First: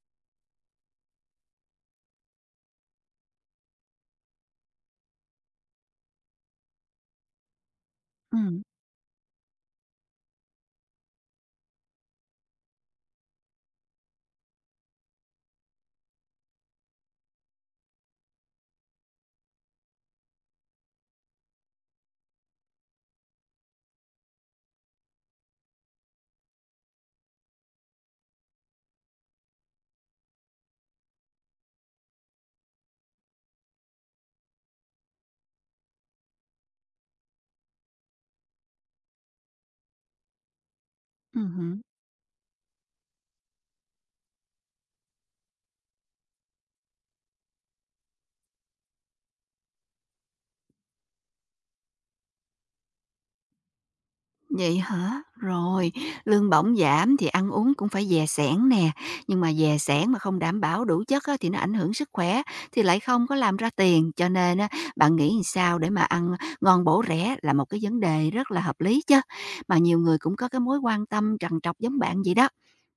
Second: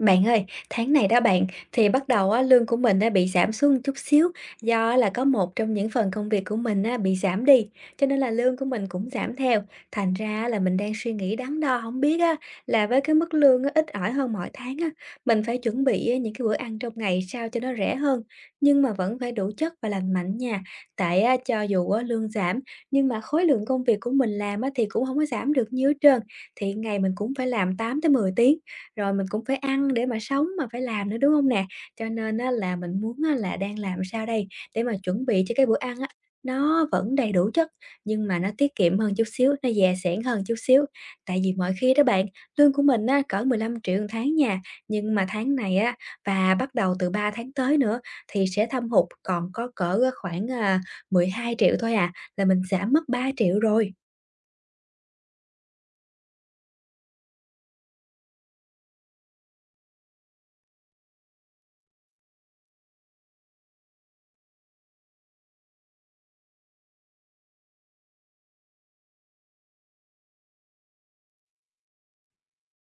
Bạn ơi, tháng này đó bạn, thì bắt đầu á, lương của mình đã bị giảm xuống một chút xíu do là có một trong những phần công việc của mình á, bị giảm đi, cho nên là lương Ừm, của mình cũng giảm theo. Thành ra là mình đang suy nghĩ đắn đo không biết á, là với cái mức lương á, ít ỏi hơn mọi tháng á, mình phải chuẩn bị á, những cái bữa ăn trong ngày sao cho nó rẻ hơn, nhưng mà vẫn phải đủ chất và lành mạnh nha. Tại á, cho dù á, lương giảm nhưng mà khối lượng công việc của mình làm á, thì cũng không có giảm được nhiều hết trơn, thì ngày mình cũng phải làm 8 tới 10 tiếng. Rồi mình cũng phải ăn để mà sống mà phải làm nữa, đúng không nè? Cho nên á là mình muốn á là đang làm sao đây để mà chuẩn bị cho cái bữa ăn á, nó vẫn đầy đủ chất, nhưng mà nó tiết kiệm hơn chút xíu, nó dè sẻn hơn chút xíu. Tại vì mọi hứm. khi đó bạn, lương của mình á cỡ 15.000.000 1 tháng nha, nhưng mà tháng này á và bắt đầu từ 3 tháng tới nữa thì sẽ thâm hụt còn có cỡ khoảng, à, 12.000.000 thôi à, là mình giảm mất 3.000.000 rồi. Vậy hả? Rồi, lương bổng giảm thì ăn uống cũng phải dè sẻn nè, nhưng mà dè sẻn mà không đảm bảo đủ chất á, thì nó ảnh hưởng sức khỏe, thì lại không có làm ra tiền, cho nên á, bạn nghĩ sao để mà ăn ngon bổ rẻ là một cái vấn đề rất là hợp lý chớ. Mà nhiều người cũng có cái mối quan tâm trằn trọc giống bạn vậy đó.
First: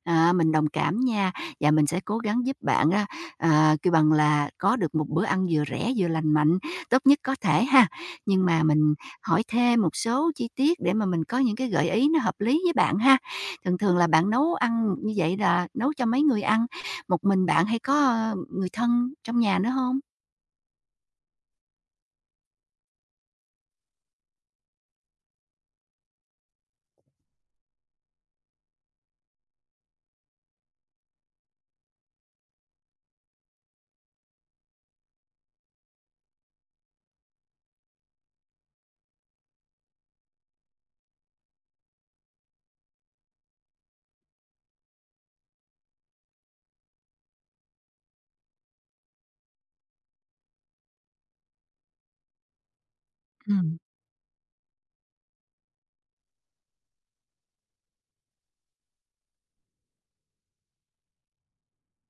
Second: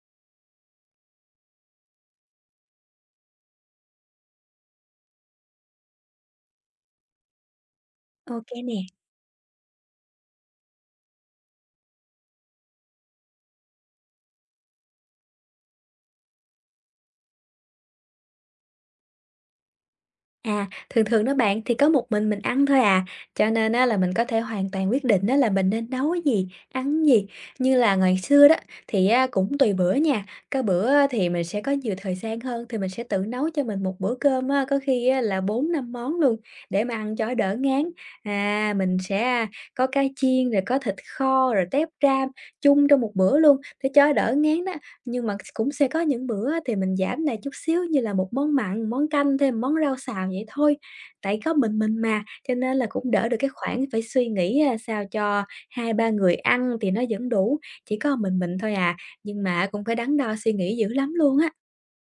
À, mình đồng cảm nha, và mình sẽ cố gắng giúp bạn á, à, kêu bằng là, có được một bữa ăn vừa rẻ vừa lành mạnh, tốt nhất có thể ha. Nhưng Ok mà nè. mình hỏi thêm một số chi tiết để mà mình có những cái gợi ý nó hợp lý với bạn ha. Thường thường là bạn nấu ăn như vậy là nấu cho mấy người ăn? Một mình bạn hay có, ơ, người thân trong nhà nữa không? À, thường thường đó bạn thì có một mình ăn thôi à, cho nên á, là mình có thể hoàn toàn quyết định đó là mình nên nấu gì, ăn gì. Như là ngày xưa đó thì á, cũng tùy bữa nha, có bữa á, thì mình sẽ có nhiều thời gian hơn thì mình sẽ tự nấu cho mình một bữa cơm á, có khi á, là bốn năm món luôn để mà ăn cho đỡ ngán. À, mình sẽ có cá chiên rồi có thịt kho rồi tép ram chung trong một bữa luôn để cho đỡ ngán đó. Nhưng mà cũng sẽ có những bữa á thì mình giảm lại chút xíu như là một món mặn, món canh, thêm món rau xào vậy thôi. Tại có mình mà, cho nên là cũng đỡ được cái Ừm. khoản phải suy nghĩ, sao cho hai ba người ăn thì nó vẫn đủ, chỉ có mình thôi à, nhưng mà cũng phải đắn đo suy nghĩ dữ lắm luôn á.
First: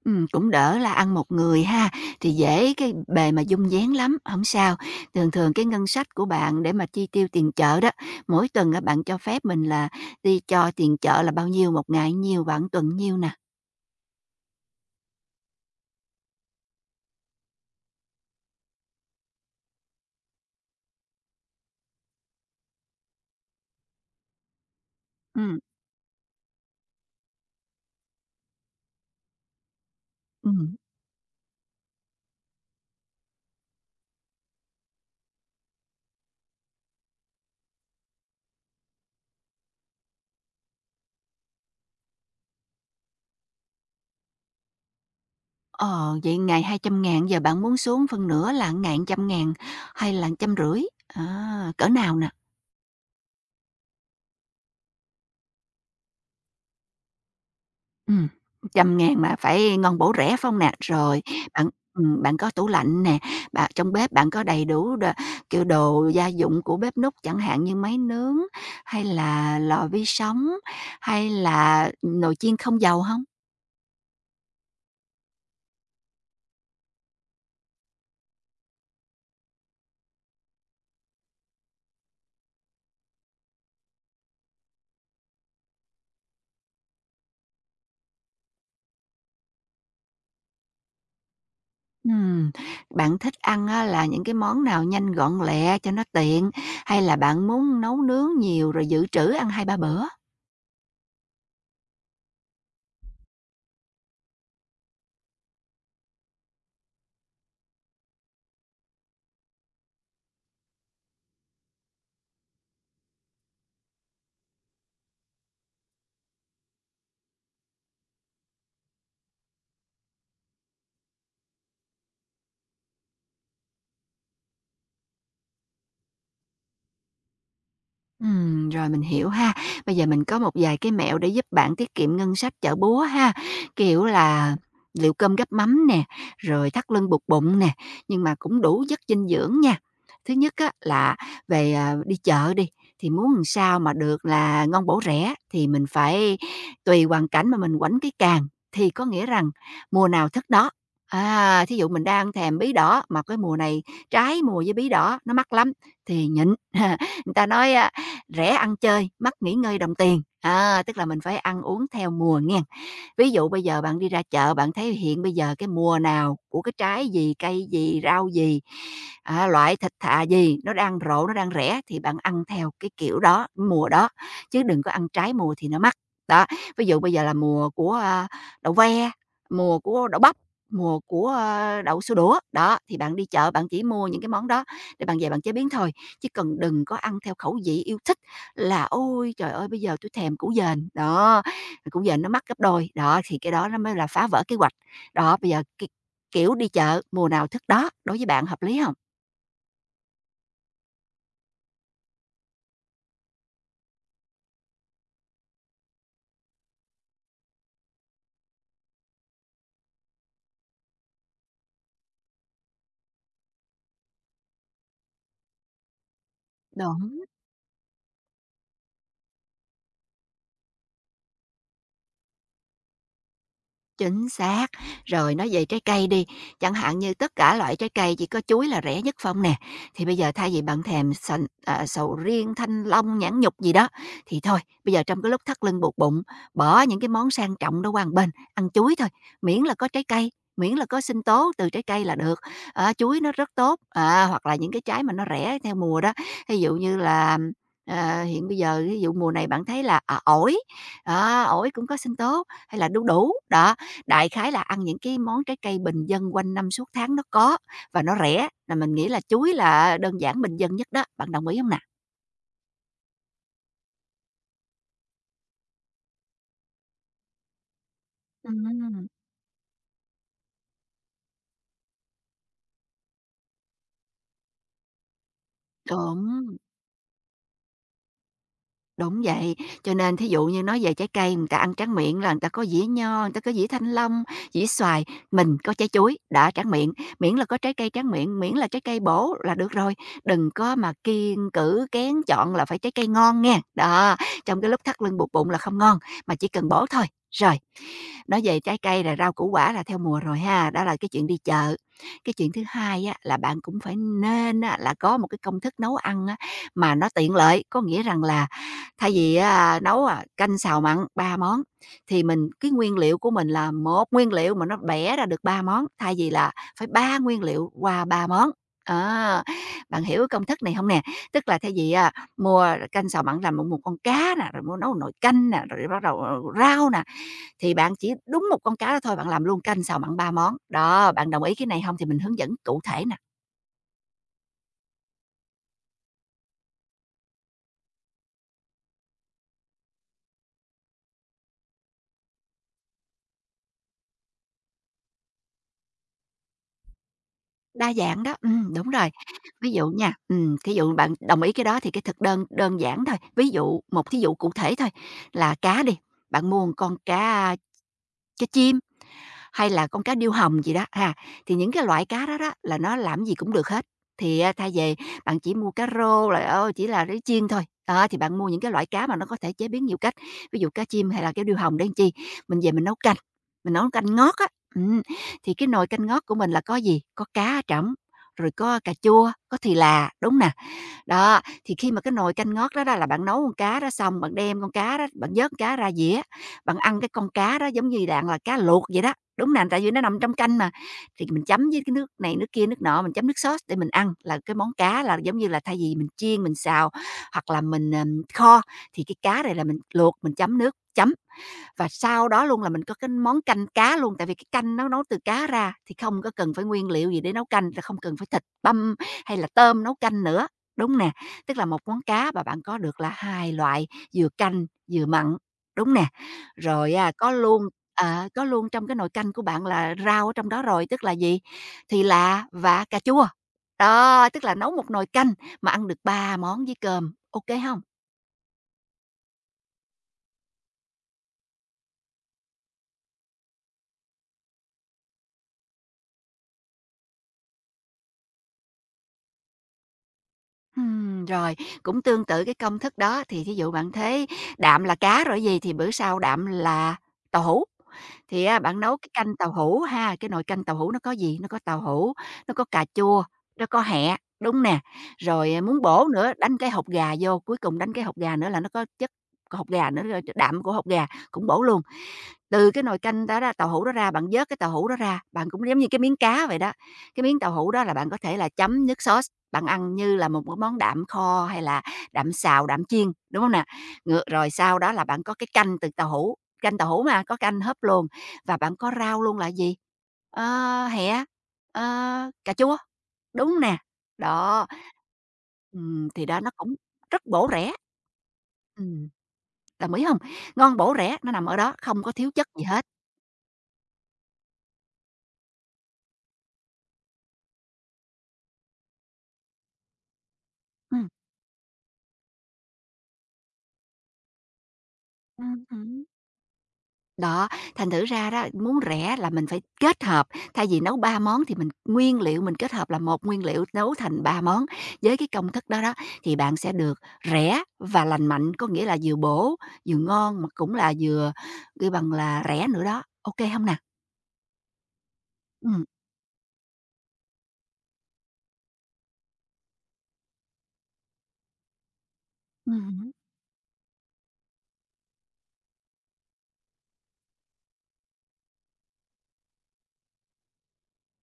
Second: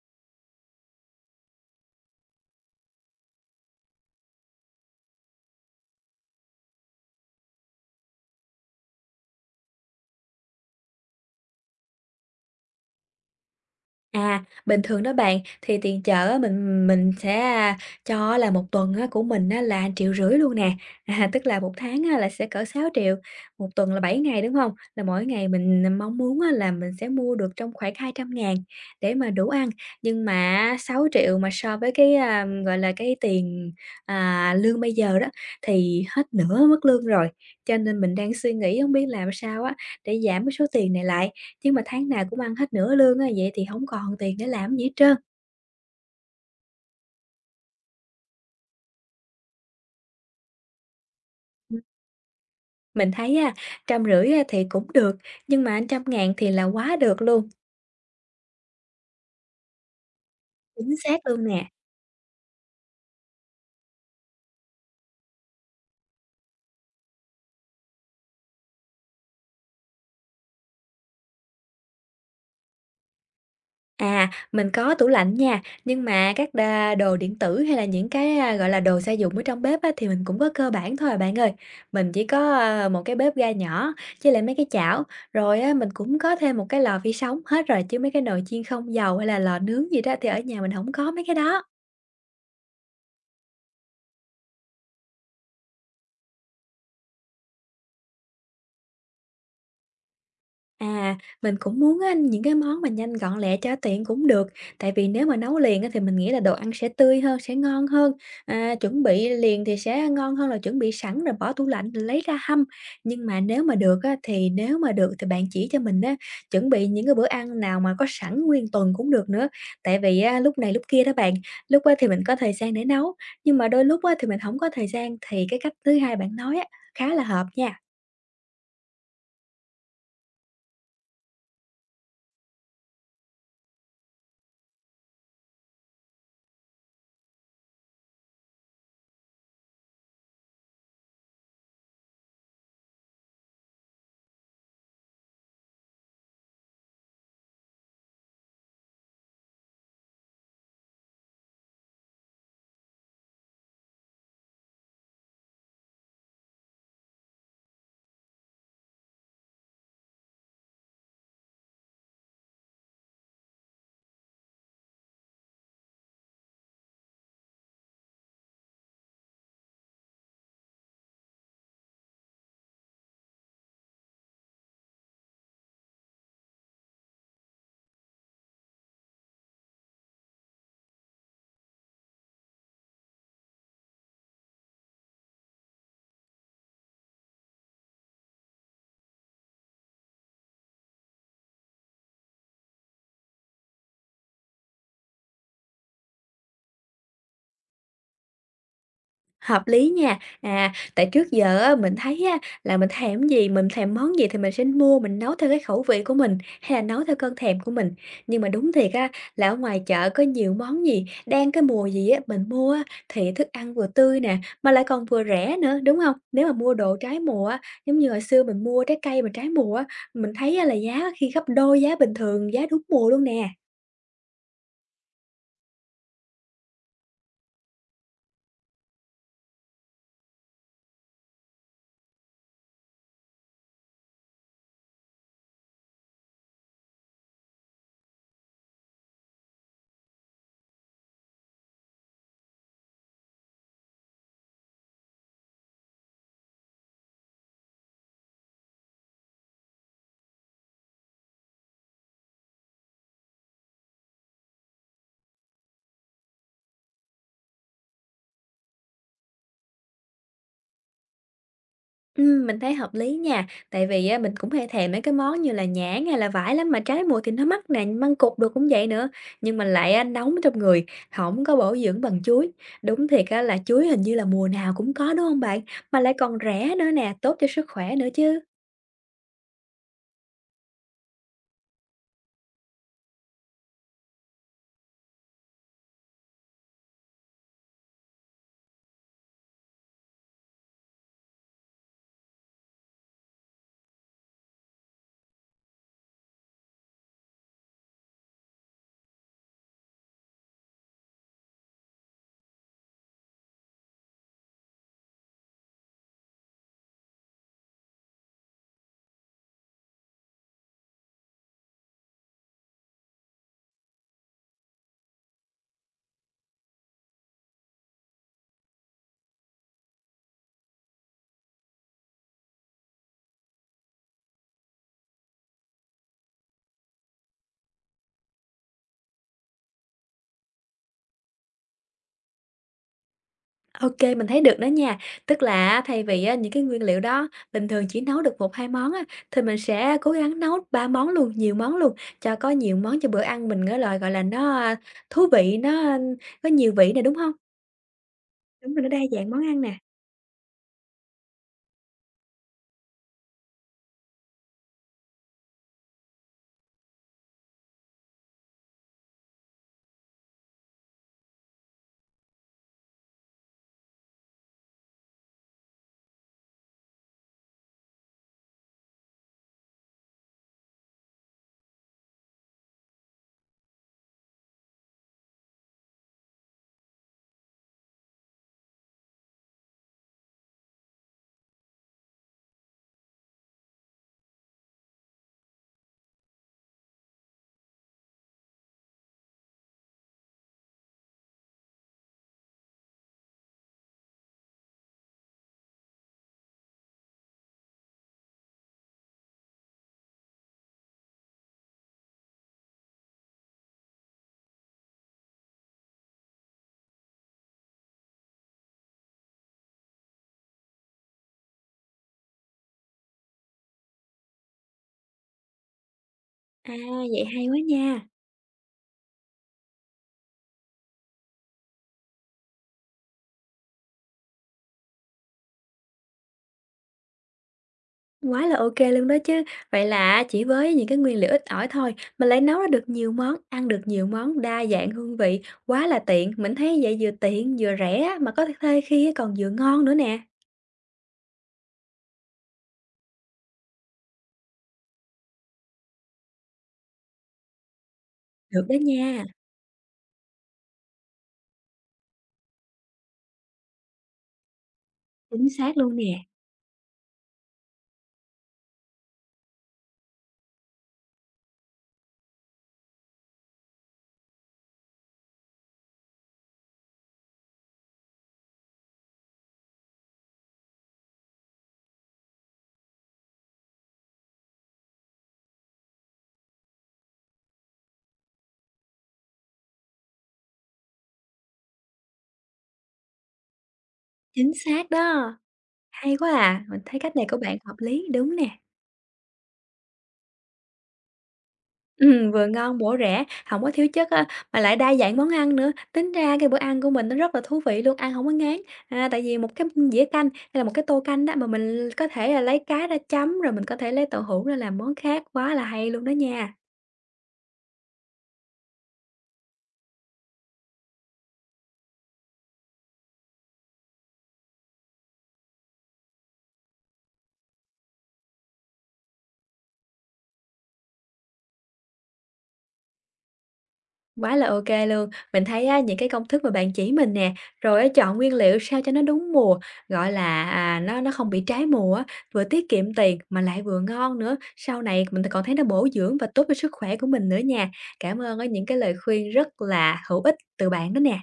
Cũng đỡ là ăn một người ha, thì dễ cái bề mà dung vén lắm, không sao. Thường thường cái ngân sách của bạn để mà chi tiêu tiền chợ đó, mỗi tuần á bạn cho phép mình là đi cho tiền chợ là bao nhiêu, một ngày nhiêu, bạn tuần nhiêu nè? À, bình thường đó bạn, thì tiền chợ á, mình sẽ, cho á là một tuần á của mình á là triệu rưỡi luôn nè, à, tức là một tháng á là sẽ cỡ sáu triệu một tuần là 7 ngày, đúng không? Là mỗi ngày Ừm. mình, à, mong muốn á là mình sẽ mua được trong khoảng hai trăm ngàn để mà đủ ăn, nhưng mà Ừm. 6.000.000 mà so với cái, gọi là, cái tiền, à, lương bây giờ đó thì hết nửa mức lương rồi, cho nên mình đang suy nghĩ không biết làm sao á để giảm cái số tiền này lại chứ mà tháng nào cũng ăn hết nửa lương á, vậy thì hổng còn tiền để làm gì hết trơn. Ờ, vậy ngày hai trăm ngàn giờ bạn muốn xuống phân nửa là ngàn trăm ngàn hay là trăm rưỡi? À, Ừm, cỡ nào nè? mình thấy á, 150 á thì cũng được, nhưng mà trăm ngàn thì là quá được luôn, Ừm, 100.000 mà phải ngon bổ rẻ, phải hông nè? chính xác Rồi, luôn nè. bạn bạn có tủ lạnh nè, bạn trong bếp bạn có đầy đủ đ kiểu, đồ gia dụng của bếp núc chẳng hạn như máy nướng hay là lò vi sóng, hay là nồi chiên không dầu không? À, mình có tủ lạnh nha, nhưng mà các đa đồ điện tử hay là những cái, gọi là, đồ gia dụng ở trong bếp á thì mình cũng có cơ bản thôi à bạn ơi. Mình chỉ có, ơ, một cái bếp ga nhỏ với lại mấy cái chảo, rồi á mình cũng có thêm một cái lò vi sóng, hết rồi, chứ mấy cái nồi chiên không dầu hay là lò nướng gì đó thì ở nhà mình hổng có mấy cái đó. Ừm, bạn thích ăn á là những cái món nào nhanh gọn lẹ cho nó tiện, hay là bạn muốn nấu nướng nhiều rồi dự trữ ăn hai ba bữa? À, mình cũng muốn á, những cái món mà nhanh gọn lẹ cho tiện cũng được, tại vì nếu mà nấu liền á, thì mình nghĩ là đồ ăn sẽ tươi hơn, sẽ ngon hơn. À, chuẩn bị liền thì sẽ ngon hơn là chuẩn bị sẵn rồi bỏ tủ lạnh rồi lấy ra hâm. Nhưng mà nếu mà được á, thì nếu mà được thì bạn chỉ cho mình á, chuẩn bị những cái bữa ăn nào mà có sẵn nguyên tuần cũng được nữa. Tại vì á, lúc này lúc kia đó bạn, lúc á, thì mình có thời gian để nấu, nhưng mà đôi lúc á, thì mình không có thời gian thì cái cách thứ hai bạn nói á, khá là hợp nha. Rồi mình hiểu ha. Bây giờ mình có một vài cái mẹo để giúp bạn tiết kiệm ngân sách chợ búa ha, kiểu là liệu cơm gắp mắm nè, rồi thắt lưng buộc bụng nè, nhưng mà cũng đủ chất dinh dưỡng nha. Thứ nhất á là về, à, đi chợ đi, thì muốn làm sao mà được là ngon bổ rẻ thì mình phải tùy hoàn cảnh mà mình quánh cái càng, thì có nghĩa rằng mùa nào thức đó. À, thí dụ mình đang thèm bí đỏ mà cái mùa này trái mùa với bí đỏ nó mắc lắm thì nhịn. Người ta nói rẻ ăn chơi, mắc nghỉ ngơi đồng tiền. À, tức là mình phải ăn uống theo mùa nghe. Ví dụ bây giờ bạn đi ra chợ, bạn thấy hiện bây giờ cái mùa nào của cái trái gì, cây gì, rau gì, à, loại thịt thà gì, nó đang rộ, nó đang rẻ thì bạn ăn theo cái kiểu đó, mùa đó. Chứ đừng có ăn trái mùa thì nó mắc. Đó, ví dụ bây giờ là mùa của à, đậu ve, mùa của đậu bắp, mùa của à, đậu xô đũa. Đó, thì bạn đi chợ bạn chỉ mua những cái món đó để bạn về bạn chế biến thôi. Chứ cần đừng có ăn theo khẩu vị yêu thích là "Ôi, trời ơi, bây giờ tôi thèm củ dền." Đó, củ dền nó mắc gấp đôi, đó, thì cái đó nó mới là phá vỡ kế hoạch. Đó, bây giờ cái kiểu đi chợ mùa nào thức đó, đối với bạn hợp lý không? Hợp lý nha. À, tại trước giờ á, mình thấy á, là mình thèm gì, mình thèm món gì thì mình sẽ mua, mình nấu theo cái khẩu vị của mình, hay là nấu theo cơn thèm của mình. Nhưng mà đúng thiệt á, là ở ngoài chợ có nhiều món gì, đang cái mùa gì á, mình mua á, thì thức ăn vừa tươi nè, mà lại còn vừa rẻ nữa, đúng không? Nếu mà mua Đồ đồ trái mùa á, giống như hồi xưa mình mua trái cây mà trái mùa á, mình thấy á, là giá khi gấp đôi giá bình thường, giá đúng mùa luôn nè. Chính xác. Rồi nói về trái cây đi, chẳng hạn như tất cả loại trái cây chỉ có chuối là rẻ nhất phong nè, thì bây giờ thay vì bạn thèm sành à, sầu riêng, thanh long, nhãn nhục gì đó, thì thôi, bây giờ trong cái lúc thắt lưng buộc bụng, bỏ những cái món sang trọng đó qua một bên, ăn chuối thôi, miễn là có trái cây, miễn là có sinh tố từ trái cây là được. Ờ, chuối nó rất tốt, à, hoặc là những cái trái mà nó rẻ theo mùa đó, ví dụ như là À, hiện bây giờ ví dụ mùa này bạn thấy là à, ổi cũng có sinh tố hay là đu đủ đó Đại khái là ăn những cái món trái cây bình dân quanh năm suốt tháng nó có và nó rẻ, là mình nghĩ là chuối là đơn giản bình dân nhất đó, bạn đồng ý hông nè? Mình thấy hợp lý nha, tại vì á mình cũng hay thèm mấy cái món như là nhãn hay là vải lắm, mà trái mùa thì nó mắc nè, măng cụt đồ cũng vậy Ừm. nữa, nhưng mà lại á nóng trong người, không có bổ dưỡng bằng chuối. Đúng thiệt á là chuối hình như là mùa nào cũng có, đúng không bạn? Mà lại còn Đúng. rẻ nữa nè, tốt cho sức khỏe nữa chứ. Đúng vậy, cho nên thí dụ như nói về trái cây, người ta ăn tráng miệng là người ta có dĩa nho, người ta có dĩa thanh long, dĩa xoài, mình có trái chuối, đã tráng miệng, miễn là có trái cây tráng miệng, miễn là trái cây bổ là được rồi, đừng có mà kiêng cữ kén chọn là phải trái cây ngon nghe. Đó, trong cái lúc thắt lưng buộc bụng là không ngon, mà chỉ cần bổ thôi. Rồi, nói về trái cây là rau củ quả là theo mùa rồi ha, đó là cái chuyện đi chợ. Cái chuyện thứ hai á, là bạn cũng phải nên á, là có một cái công thức nấu ăn á, mà nó tiện lợi, có nghĩa rằng là Thay vì á à, nấu, à, canh, xào, mặn 3 món, thì mình cái nguyên liệu của mình là một nguyên liệu mà nó bẻ ra được 3 món, thay vì là phải 3 nguyên liệu qua 3 món. Á, bạn hiểu cái công thức này không nè? Tức là thay vì á mua canh, xào, mặn làm một một con cá nè, rồi mua nấu nồi canh nè, rồi bắt đầu, ờ, rau nè, thì bạn chỉ đúng một con cá đó thôi, bạn làm luôn canh, xào, mặn 3 món. Đó, bạn đồng ý cái này không? Thì mình hướng dẫn cụ thể Ok mình thấy được đó nha. Tức là á, thay vì á, những cái nguyên liệu đó bình thường chỉ nấu được một hai món á, thì mình sẽ cố gắng nấu 3 món luôn, nhiều món luôn, cho có nhiều món cho bữa ăn mình á là, gọi là, nó, thú vị, nó, có nhiều vị nè, đúng không? Đa dạng đó, Đúng rồi, nó đúng đa rồi. dạng món ăn Ví nè. dụ nha, thí dụ bạn đồng ý cái đó thì cái thực đơn đơn giản thôi, ví dụ một thí dụ cụ thể thôi là cá đi, bạn mua một con cá cá chim hay là con cá điêu hồng gì đó ha, thì những cái loại cá đó đó là nó làm gì cũng được hết. Thì, a, thay về bạn chỉ mua cá rô rồi, ơ, chỉ là để chiên thôi, đó, thì bạn mua những cái loại cá mà nó có thể chế biến nhiều cách, ví dụ cá chim hay là cá điêu hồng để làm chi, mình về mình nấu canh ngót á. Ừm, thì cái nồi canh ngót của mình là có gì? Có cá ở trỏng, rồi có cà chua, có thì là, đúng nè? Đó, thì khi mà cái nồi canh ngót đó đó là bạn nấu con cá đó xong, bạn đem con cá đó, bạn vớt con cá ra dĩa, bạn ăn cái con cá đó giống như dạng là cá luộc vậy đó. Đúng nè, tại vì nó nằm trong canh mà, thì mình chấm với cái nước này nước kia, nước nọ, mình chấm nước sốt để mình ăn, là cái món cá là giống như là thay vì mình chiên, mình xào hoặc là mình, kho, thì cái cá này là mình luộc, mình chấm nước chấm và sau đó luôn là mình có cái món canh cá luôn, tại vì cái canh nó nấu từ cá ra thì không có cần phải nguyên liệu gì để nấu canh, là không cần phải thịt băm hay là tôm nấu canh nữa. Đúng nè, tức là một món cá mà bạn có được là 2 loại, vừa canh vừa mặn, đúng nè. À, Rồi á vậy có hay quá luôn nha, ờ, có luôn trong cái nồi canh của bạn là rau ở trong đó rồi, tức là gì? Thì là và cà chua. Đó, tức là nấu một nồi canh mà ăn được 3 món với cơm, ok không? quá là ok luôn đó chứ. Vậy là chỉ với những cái nguyên liệu ít ỏi thôi, mình lại nấu ra được nhiều món, ăn được nhiều món, đa dạng hương vị, quá là tiện. Mình thấy vậy vừa tiện vừa rẻ mà có th khi còn vừa ngon nữa nè. Rồi, cũng tương tự cái công thức đó, thì thí dụ bạn thấy đạm là cá rồi gì thì bữa sau đạm là tàu hũ. Thì á Được đó bạn nấu cái nha. canh tàu hũ ha, cái nồi canh tàu hũ nó có gì? Nó có tàu hũ, nó có cà chua, nó có hẹ, đúng nè. Chính Rồi, à, xác muốn luôn bổ nè, nữa, đánh cái hột gà vô, cuối cùng đánh cái hột gà nữa là nó có chất của hột gà nữa, rồi đạm của hột gà cũng bổ luôn. Từ cái nồi canh đó ra, tàu hũ đó ra, bạn vớt cái tàu hũ đó ra, bạn cũng giống như cái miếng cá vậy đó. Cái miếng tàu hũ đó là bạn có thể là chấm nước sốt bạn ăn như là một cái món đạm kho hay là đạm xào, đạm chiên, đúng không nè? Ngược rồi sau đó là bạn có cái canh từ tàu hũ, canh tàu hũ mà, có canh hấp luôn, và bạn có rau luôn là gì? Ờ, hẹ, ờ, cà chua, đúng nè? chính Đó. xác đó, hay Thì quá đó, nó à, cũng mình thấy cách rất này của bổ bạn rẻ. hợp lý, đúng nè. Ừm, đồng ý hông? Ngon, bổ, rẻ, nó nằm ở đó, không có thiếu Vừa chất gì ngon hết. bổ rẻ, không có thiếu chất á, mà lại đa dạng món ăn nữa, tính ra cái bữa ăn của mình nó rất là thú vị luôn, ăn không có ngán. À, tại vì một cái dĩa canh hay là một cái tô Ừm, canh đó mà mình có thể là lấy cá ra chấm, rồi mình có thể lấy tàu hũ ra làm món khác, quá là hay luôn hứm. đó nha. Đó, thành thử ra đó, muốn rẻ là mình phải kết hợp, thay vì nấu 3 món thì mình nguyên liệu mình kết hợp là một nguyên liệu nấu thành 3 món. Với cái công thức đó đó thì bạn sẽ được rẻ và lành mạnh, có nghĩa là vừa bổ, vừa ngon mà cũng là vừa kêu bằng là rẻ nữa đó. Ok không hông nè? Quá là ok luôn. Mình thấy á, Ừm. những cái công thức mà bạn chỉ mình nè, rồi á chọn nguyên liệu sao cho nó đúng mùa, gọi là, à, nó không bị trái mùa á, vừa tiết kiệm Ừm. tiền mà lại vừa ngon nữa. Sau này mình còn thấy nó bổ dưỡng và tốt cho sức khỏe của mình nữa nha. Cảm ơn á những cái lời khuyên rất là hữu ích từ bạn đó nè.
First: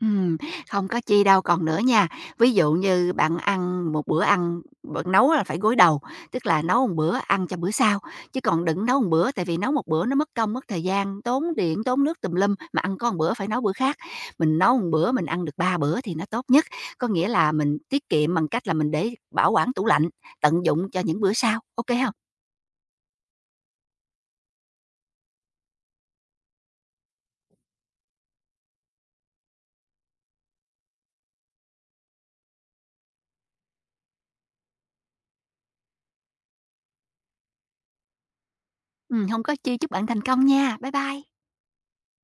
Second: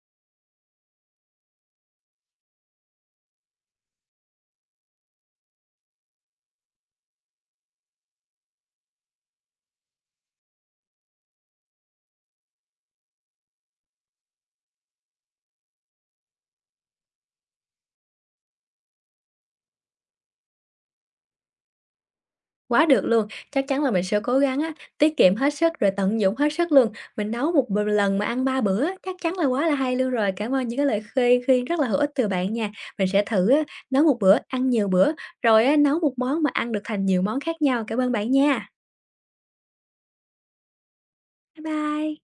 Ừm, không có chi đâu, còn nữa nha, ví dụ như bạn ăn một bữa ăn bạn nấu là phải gối đầu, tức là nấu một bữa ăn cho bữa sau, chứ còn đừng nấu một bữa, tại vì nấu một bữa nó mất công, mất thời gian, tốn điện, tốn nước tùm lum, mà ăn có một bữa phải nấu bữa khác. Mình nấu một bữa mình ăn được 3 bữa thì nó tốt nhất, có nghĩa là mình tiết kiệm bằng cách là mình để bảo quản tủ lạnh, tận dụng cho những bữa sau, ok không hông? Quá được luôn, chắc chắn là mình sẽ cố gắng á, tiết kiệm hết sức rồi tận dụng hết sức luôn. Mình nấu một lần mà ăn 3 bữa, á, chắc chắn là quá là hay luôn rồi. Cảm ơn những cái lời khuyên khuyên rất là hữu ích từ bạn nha. Mình sẽ thử á, nấu một bữa, ăn nhiều bữa, rồi á, nấu một món mà ăn được thành nhiều món khác nhau. Cảm ơn bạn nha. Hông có chi, chúc bạn thành công nha. Bye bye. Bye bye.